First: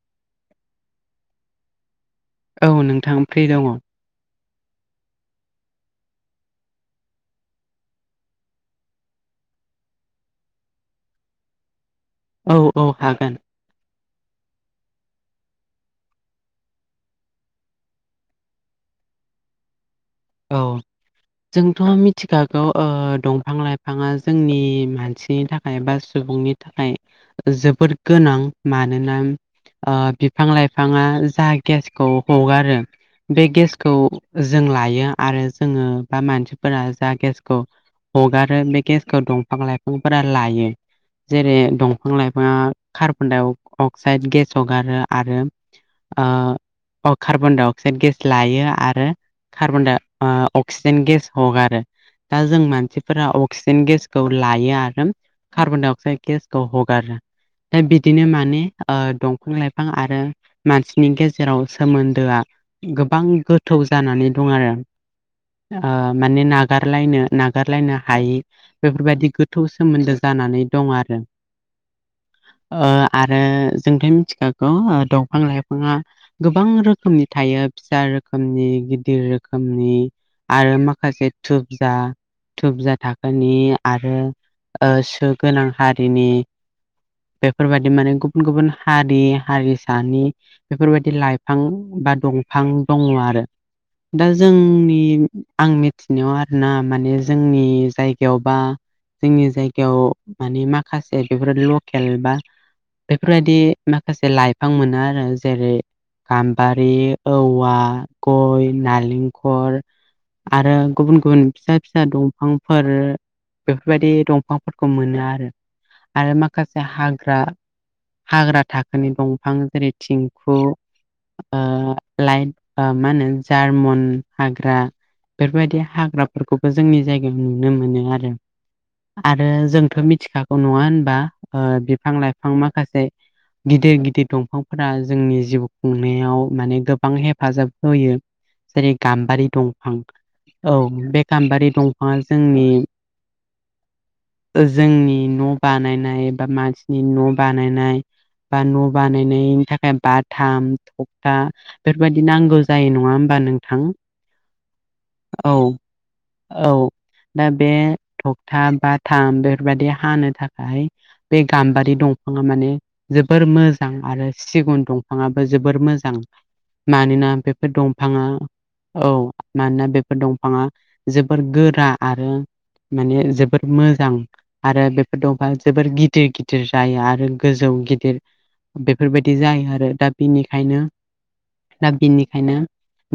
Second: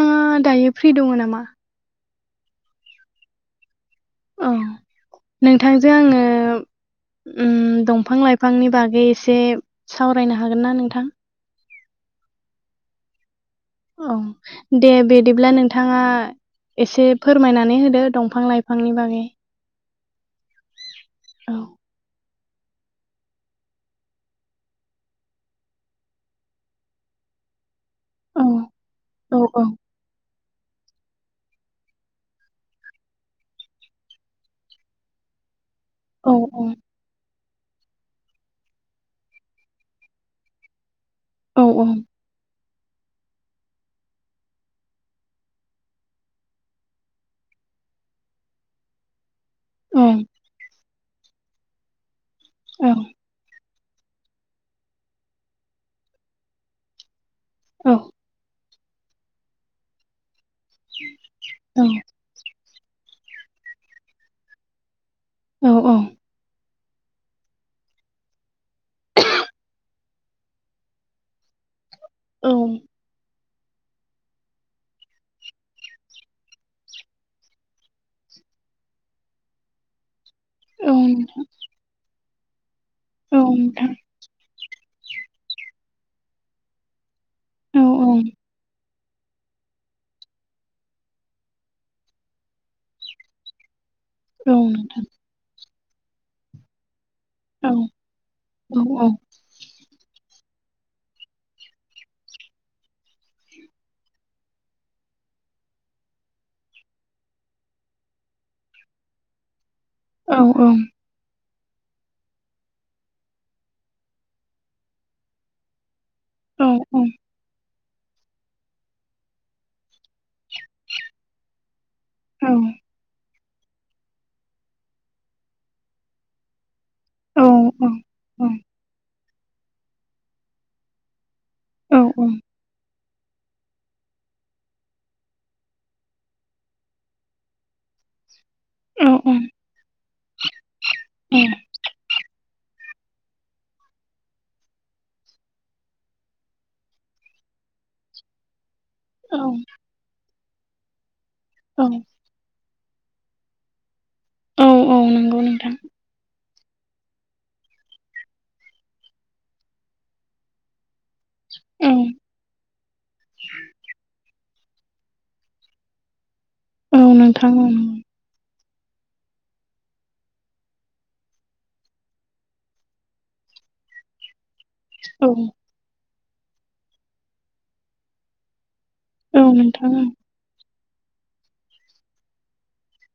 नोंथाङा दायो फ्रि दङ नामा? औ नोंथाङा फ्रि दङ। औ नोंथांजों आङो ओ दंफां लाइफांनि बागै एसे सावरायनो हागोन ना नोंथां औ औ हागोन औ दे बिदिब्ला नोंथाङा एसे फोरमायनानै होदो दंफां -लाइफांनि बागै औ औ जोंथ' [unintelligible] मिथिखागौ दंफां -लाइफाङा जोंनि मानसिनि थाखाय बा सुबुंनि थाखाय जोबोद गोनां औ मानोना औ औ ओ बिफां -लाइफाङा जा गेसखौ हगारो बे गेसखौ जों लायो आरो जोङो बा औ औ मानसिफोरा जा गेसखौ हगारो बे गेसखौ दंफां- लाइफांफोरा लायो। जेरै औ दंफां- लाइफाङा कार्बन-डाइ अ-अक्साइद गेस हगारो आरो अ कार्बन- डाइ -अक्साइड गेस लायो आरो कार्बन औ अक्सिजेन गेस हगारो आरो दा जों औ मानसिफोरा अक्सिजेन गेसखौ लायो आरो कार्बन- डाइ- अक्साइद गेसखौ हगारो। दा औ बिदिनो माने दंफां -लाइफां आरो मानसिनि गेजेराव सोमोन्दोआ गोबां गोथौ जानानै दं आरो। माने नागारलायनो -नागारलायनो हायै बेफोरबायदि गोथौ सोमोन्दो जानानै दं आरो। औ ओ आरो जोंथ' मिथिखागौ दंफां -लाइफाङा गोबां रोखोमनि थायो फिसा रोखोमनि गिदिर रोखोमनि। आरो औ माखासे थुबजा- थुबजा थाखोनि नोंथां आरो सु गोनां हारिनि औ बेफोरबायदि माने गुबुन -गुबुन हारि- हारिसानि बेफोरबायदि लाइफां बा दंफां दङ आरो। दा जोंनि नोंथां आं मिथिनायाव आरोना माने औ नोंथां औ जोंनि जायगायावबा औ जोंनि जाय बेयाव मानि माखासे बेफोरो लकेल बा बेफोरबायदि माखासे लाइफां मोनो आरो जेरै गाम्बारि, औवा, गय, नालेंखर औ औ आरो गुबुन -गुबुन फिसा- फिसा दंफांफोर बेफोरबायदि दंफांफोरखौ मोनो आरो। आरो औ माखासे हाग्रा हाग्रा थाखोनि दंफां जेरै थिंखु ओ लाइट मा होनो जार्मन हाग्रा बेफोरबायदि हाग्रा [unintelligible] जोंनि जायगायाव नुनो औ मोनो आरो। औ आरो जोंथ' मिथिखागौ नङा होनबा? ओ बिफां - औ औ लाइफां माखासे गिदिर -गिदिर दंफांफोरा जोंनि जिउ खुंनायाव माने गोबां हेफाजाब होयो। जेरै औ गाम्बारि दंफां औ बे गाम्बारि दंफाङा जोंनि जोंनि न' बानायनाय बा मानसिनि न' बानायनाय बा न' औ बानायनायनि थाखाय बाथाम थखथा औ बेफोरबायदि बिदि नांगौ जायो नङा होमबा नोंथां? औ औ नंगौ औ नोंथां। औ दा बे थगथा बा थाम बेफोरबायाददि हानो थाखाय बे औ गाम्बारि दं दफाङा माने जोबोर मोजां आरो सिगुन दंफाङाबो जोबोर मोजां। औ मानोना नोंथां औ बेफोर नंगौ दंफाङा औ मानोना बेफोर दंफाङा जोबोर गोरा आरो माने जोबोर मोजां आरो बेफोर दंफां जोबोर गिदिर गिदिर जायो आरो गोजौ गेदेर बेफोरबायदि औ जायो आरो। नोंथां दा बिनिखायनो दा बिनिखायनो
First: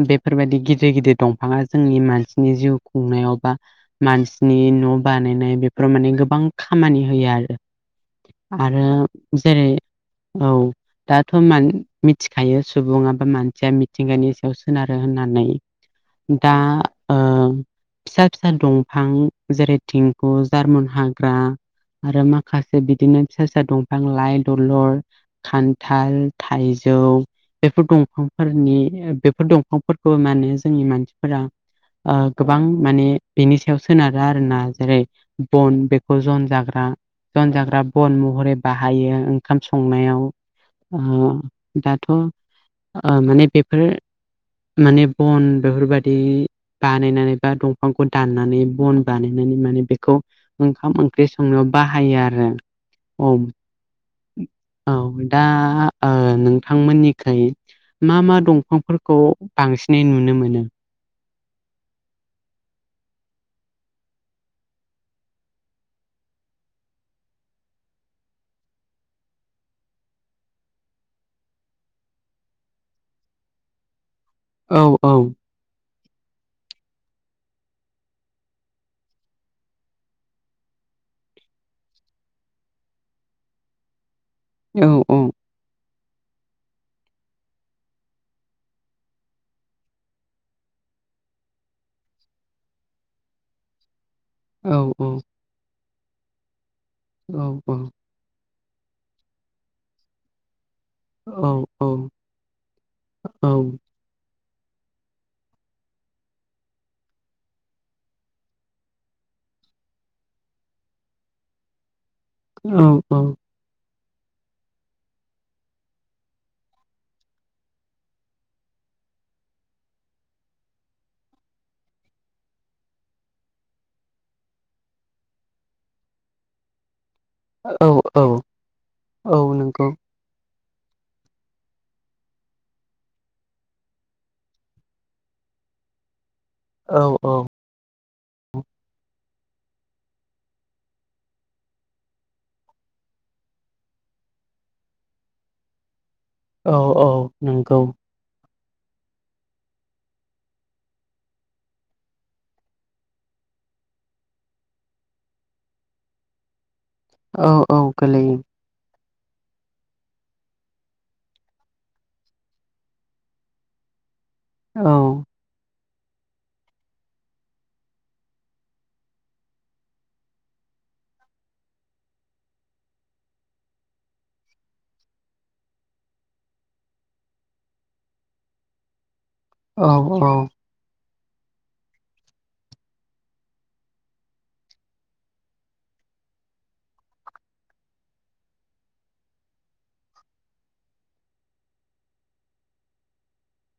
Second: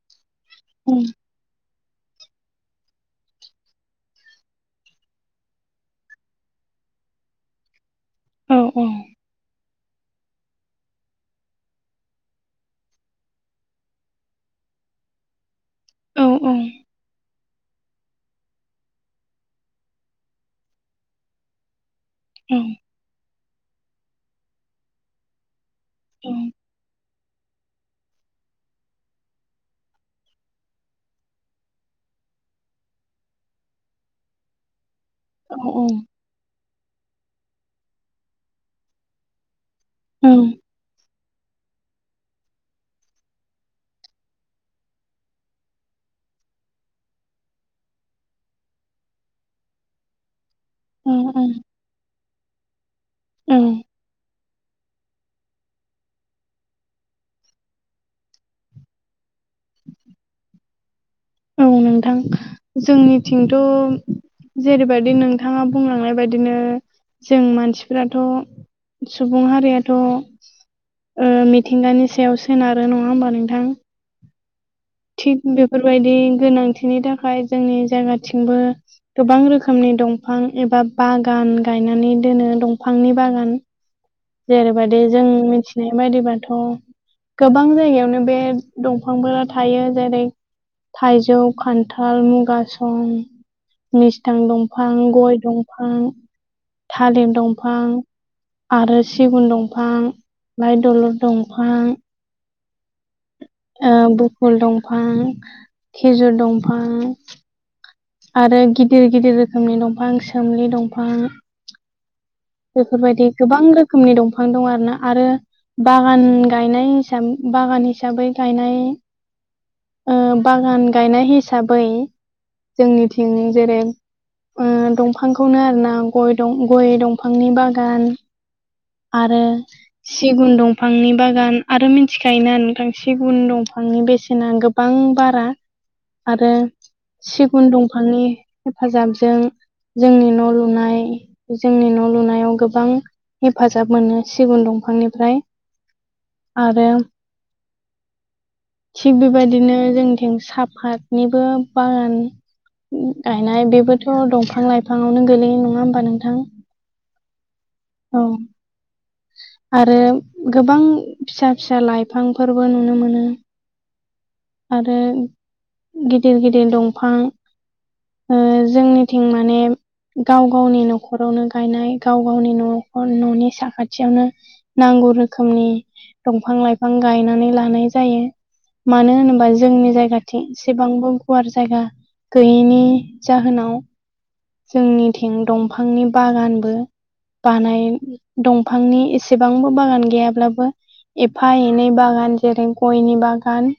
बेफोरबायदि औ गिदिर -गिदिर [unintelligible] बिफाङा जोंनि मानसिनि जिउ खुंनायाव बा मानसिनि न' बानायनाय बेफोराव माने गोबां खामानि होयो आरो। औ आरो औ जेरै औ। दाथ' म- मिथिखायो सुबुङा बा मानसिया मिथिंगानि सायाव सोनारो होननानै। औ दा ओ फिसा -फिसा दंफां जेरै [unintelligible] जार्मन हाग्रा आरो माखासे [unintelligible] बिदिनो फिसा- फिसा दंफां लाइ दलर, खान्थाल, थाइजौ। बेफोर दंफांफोरनि बेफोर दंफांफोरखौ मा होनो जोंनि मानसिफोरा आ गोबां माने बेनि सायाव सोनारो आरो ना? जेरै औ बन औ बेखौ जन जाग्रा जन जाग्रा बन महरै बाहायो ओं। ओंखाम संनायाव ओ दाथ' ओ माने बेफोर माने बन बेफोरबायदि बानायनानै बा दंफांखौ दाननानै बन बानाय माने बेखौ ओंखाम ओंख्रि संनायाव बाहायो आरो औ। उम औ दा ओ ओ नोंथांमोननिखाय मा मा दंफांफोरखौ बांसिनै नुनो मोनो? औ नोंथां जोंनिथिंथ' जेरैबायदि नोंथाङा बुंलांनाय बायदिनो जों मानसिफ्राथ' सुबुं हारियाथ' ओ मिथिंगानि सायाव सोनारो नङा होमबा नोंथां? औ औ। थिग बेफोरबायदि गोनांथिनि थाखाय जोंनि जायगाथिंबो गोबां रोखोमनि दंफां एबा बागान गायनानै दोनो दंफांनि बागान। औ जेरैबायदि औ जों मिन्थि नाय बायदिबाथ' गोबां जायगायावनो बे दंफांफोरा थायो। जेरै थाइजौ, खान्थाल, मुगासं, मिस्थां औ दंफां, गय दंफां, थालिर औ औ दंफां आरो सिगुन दंफां, लाइ दलर औ दंफां औ ओ बुफुल दंफां, खेजुर दंफां, आरो गिदिर गिदिर रोखोमनि दंफां सोमलि दंफां। बेफोरबायदि गोबां रोखोमनि दंफां दं आरोना आरो बागान गायनाय हिसाब बागान हिसाबै गायनाय। ओ बागान गायनाय हिसाबै जोंनिथिं जेरै ओ दंफांखौनो आरोना गय दं गय दं बिफांनि औ औ बागान औ औ आरो नंगौ सिगुन दंफांनि बागान आरो मिथिखायोना नोंथां सिगुन दंफांनि बेसेना गोब बां बारा आरो औ औ। उन दंफांनि हेफाजाबजों जोंनि न' लुनाय जोंनि न' लुनायाव गोबां हेफाजाब मोनो सिगुन दंफांनिफ्राय औ आरो औ नंगौ। थिग बेबायदिनो जोंनिथिं साहाफातनिबो बागान उम गायनाय बेबोथ' दंफां लाइफांआवनो गोलैयो नङा होमबा नोंथां औ औ गोलैयो। आरो गोबां फिसा फिसा लाइफांफोरबो नुनो मोनो औ आरो गिदिर गिदिर दंफां ओ जोंनिथिं माने गाव गावनि न'खरावनो गायनाय गाव गावनि न' न'नि साखा खाथियावनो नांगौ रोखोमनि दंफां लाइफां गायनानै लानाय जायो। मानो होनोबा जोंनि औ औ जायगाथिं एसेबांबो गुवार जायगा गैयैनि जाहोनाव जोंनिथिं दंफांनि बागानबो बानाय दं फांनि एसेबांबो बागान गैयाब्लाबो एफा एनै बागान जेरै गयनि बागान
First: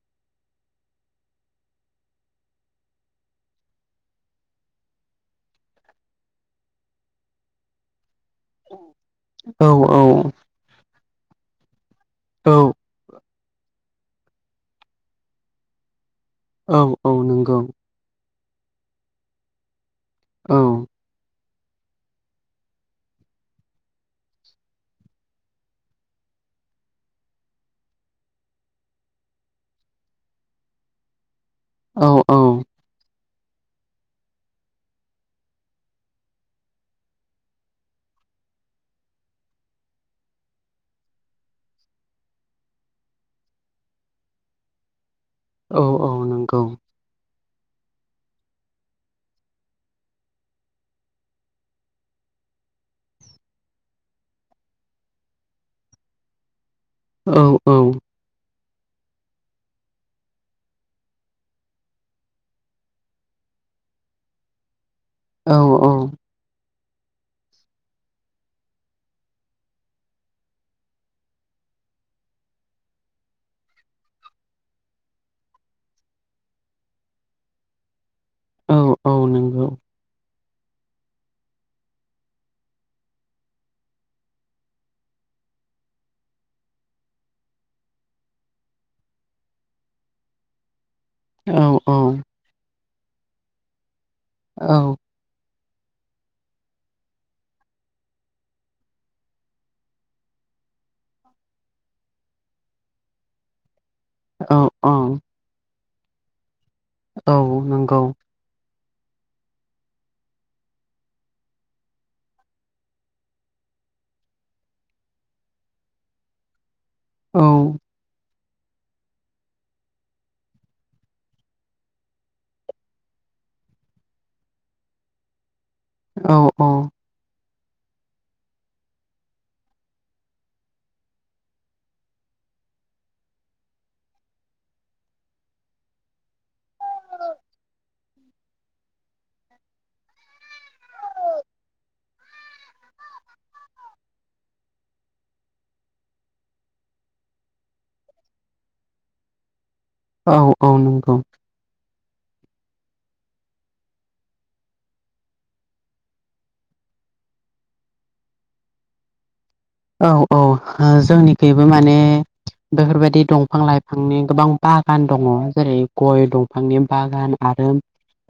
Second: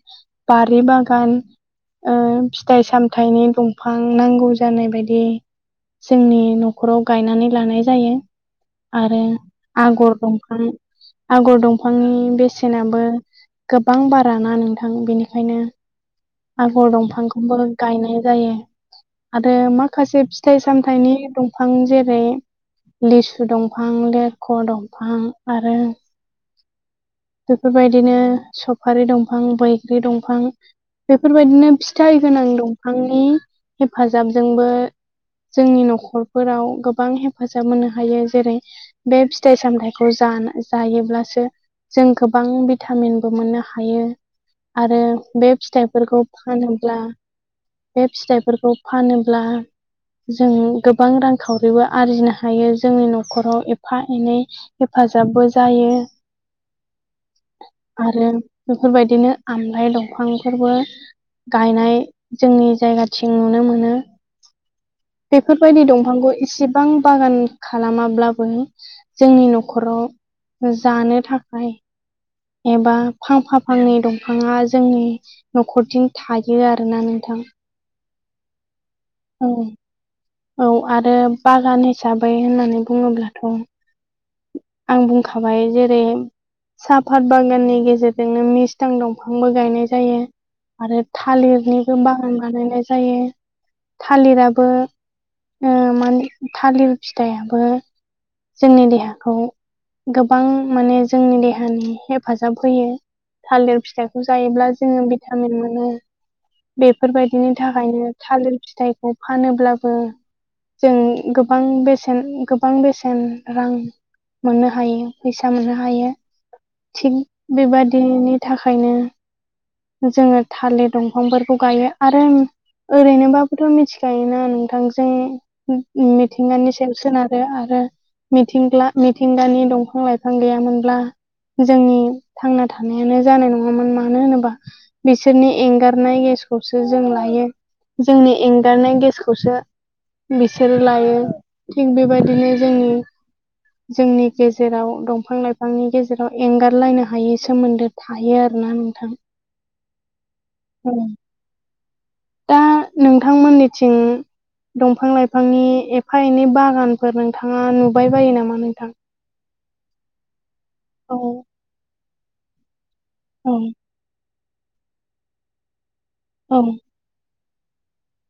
बारि बागान। ओ फिथाइ सामथायनि दंफां नांगौ जानाय बायदि जोंनि न'खराव गायनानै लानाय जायो। आरो औ आगर औ दंफां आगर दंफांनि औ बेसेनाबो गोबां बारा ना नोंथां बेनिखायनो औ आगर औ नंगौ दंफांखौबो गायनाय जायो आरो माखासे औ फिथाइ सामथायनि दं दंफां जेरै लिसु दंफां लेर ख' दंफां आरो बेफोर बायदिनो सफारि दंफां, बैग्रि दंफां। बेफोरबायदिनो औ फिथाइ औ गोनां दंफांनि हेफाजाबजोंबो जोंनि न'खरफोराव गोबां हेफाजाब मोननो हायो जेरै बे फिथाइ सामथायखौ जा ना जायोब्लासो जों गोबां भिटामिनबो मोननो हायो आरो बे औ औ फिथाइफोरखौ नंगौ फानोब्ला बे फिथाइफोरखौ फानोब्ला जों गोबां रांखावरिबो आरजिनो हायो जोंनि न'खराव फा एनै हेफाजाबबो जायो। औ औ। आरो बेफोर बायदिनो आमलाइ दंफांफोरबो गायनाय जोंनि जायगाथिं नुनो मोनो। बेफोर औ बायदि दंफांखौ इसेबां बागान खालामाब्लाबो जोंनि न'खराव जानो थाखाय। एबा फांफा फांनै दंफाङा जोंनि न'खरथिं थायो आरोना नोंथां औ औ नंगौ औ आरो बागान हिसाबै होननानै बुङोब्लाथ' आं बुंखाबाय जेरै साफात बागाननि गेजेरजोंनो मिसटां दंफांबो गायनाय जायो। आरो औ औ थालिरनिबो बागान बानायनाय जायो थालिराबो औ ओ माने थालिर फिथाइआबो जोंनि देहा खौ गोबां माने जोंनि देहानि हेफाजाब होयो थालिर फिथाइ खौ औ जायोब्ला औ जोङो भिटामिन मोनो बेफोरबायदिनि नंगौ थाखायनो थालिर फिथाइ फानोब्लाबो जों गोबां बेसेन गोबां बेसेन रां मोननो हायो फैसा मोननो हायो थिग औ औ बेबादिनि थाखायनो जोङो थालिर दंफांफोरखौ गायो आरो ओरैनोबाबोथ' मिथिखायोना नोंथां जों मिथिंगानि सायाव औ सोनार आरो मिथिंग्ला- मिथिंगानि दंफां लाइफां गैयामोनब्ला जोंनि थांना थानायानो जानाय नङामोन मानो होनोबा बिसोरनि एंगारनाय गेसखौसो जों लायो जोंनि एंगारनाय गेसखौसो बिसोरो लायो थिग बेबायदिनो जोंङोनि [inaudible] जोंनि गेजेराव दंफां लाइफांनि गेजेराव एंगारलायनो हायि सोमोन्दो थायो आरोना नोंथां। औ औ नंगौ। दा नोंथांमोननिथिं दंफां लाइफांनि एफा एनै बागानफोर नोंथाङा नुबाय बायो नामा नोंथां। औ औ औ जोंनिखैबो माने बेफोर बायदि औ दंफां लाइ फांनि गोबां बागान दङ जेरै गय औ दंफांनि बागान आरो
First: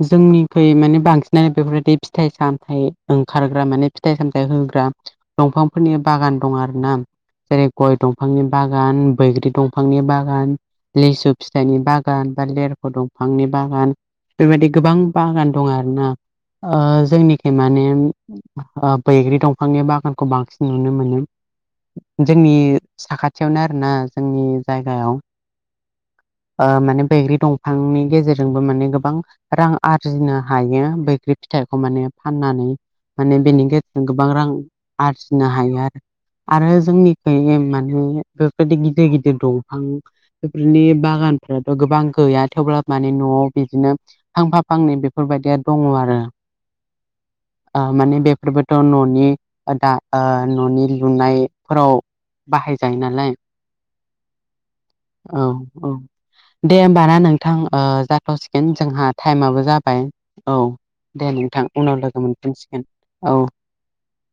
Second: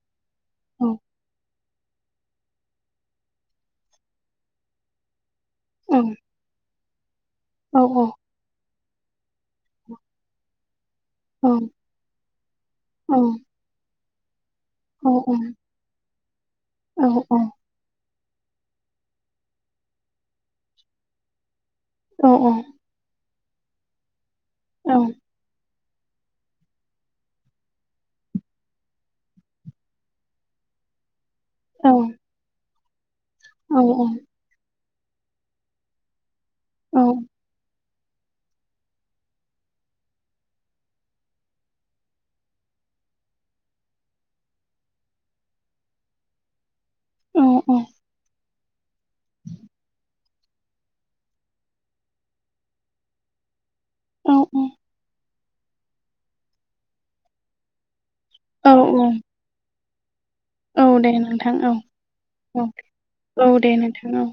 जोंनि फै औ माने बांसिनानो बेफोरबायदि फिथाइ सामथाइ ओंखारग्रा माने फिथाइ सामथाय होग्रा दंफांफोरनि औ बागान दं आरोना जेरै औ गय दंफांनि बागान बैग्रि दंफांनि बागान। लिसु औ फिथाइनि बागान बा लेरख औ दंफांनि बागान बेफोरबायदि। गोबां औ बागान दं आरोना। ओ औ जोंनिखि माने ओ बैग्रि दंफांनि बागानखौ बांसिन नुनो मोनो औ जोंनि साखाथियावनो आरोना जोंनि औ जायगायाव ओ माने बैग्रि दंफांनि गेजेरजोंबो माने गोबां रां आरजिनो हायो बैग्रि फिथाइखौ माने फाननानै माने बेनि गेजेरजों औ औ गोबां रां आरजिनो हायो आरो। आरो जोंनिखै माने बेफोरबायदि गिदिर गिदिर दंफां बेफोरनि बागानफ्राथ' गोबां गैया थेवब्ला माने न'आव बिदिनो फांफा फांनै बेफोरबायदिया दङ आरो। ओ माने बेफोरबोथ' न'नि दा न'नि लुनायफोराव बाहायजायो नालाय। औ औ। औ औ दे होमब ना नोंथां ओ हथ'सिगोन औ जोंहा औ टाइमाबो जाबाय। औ दे नोंथां उनाव लोगो औ मोनफिनसिगोन औ। दे नोंथां औ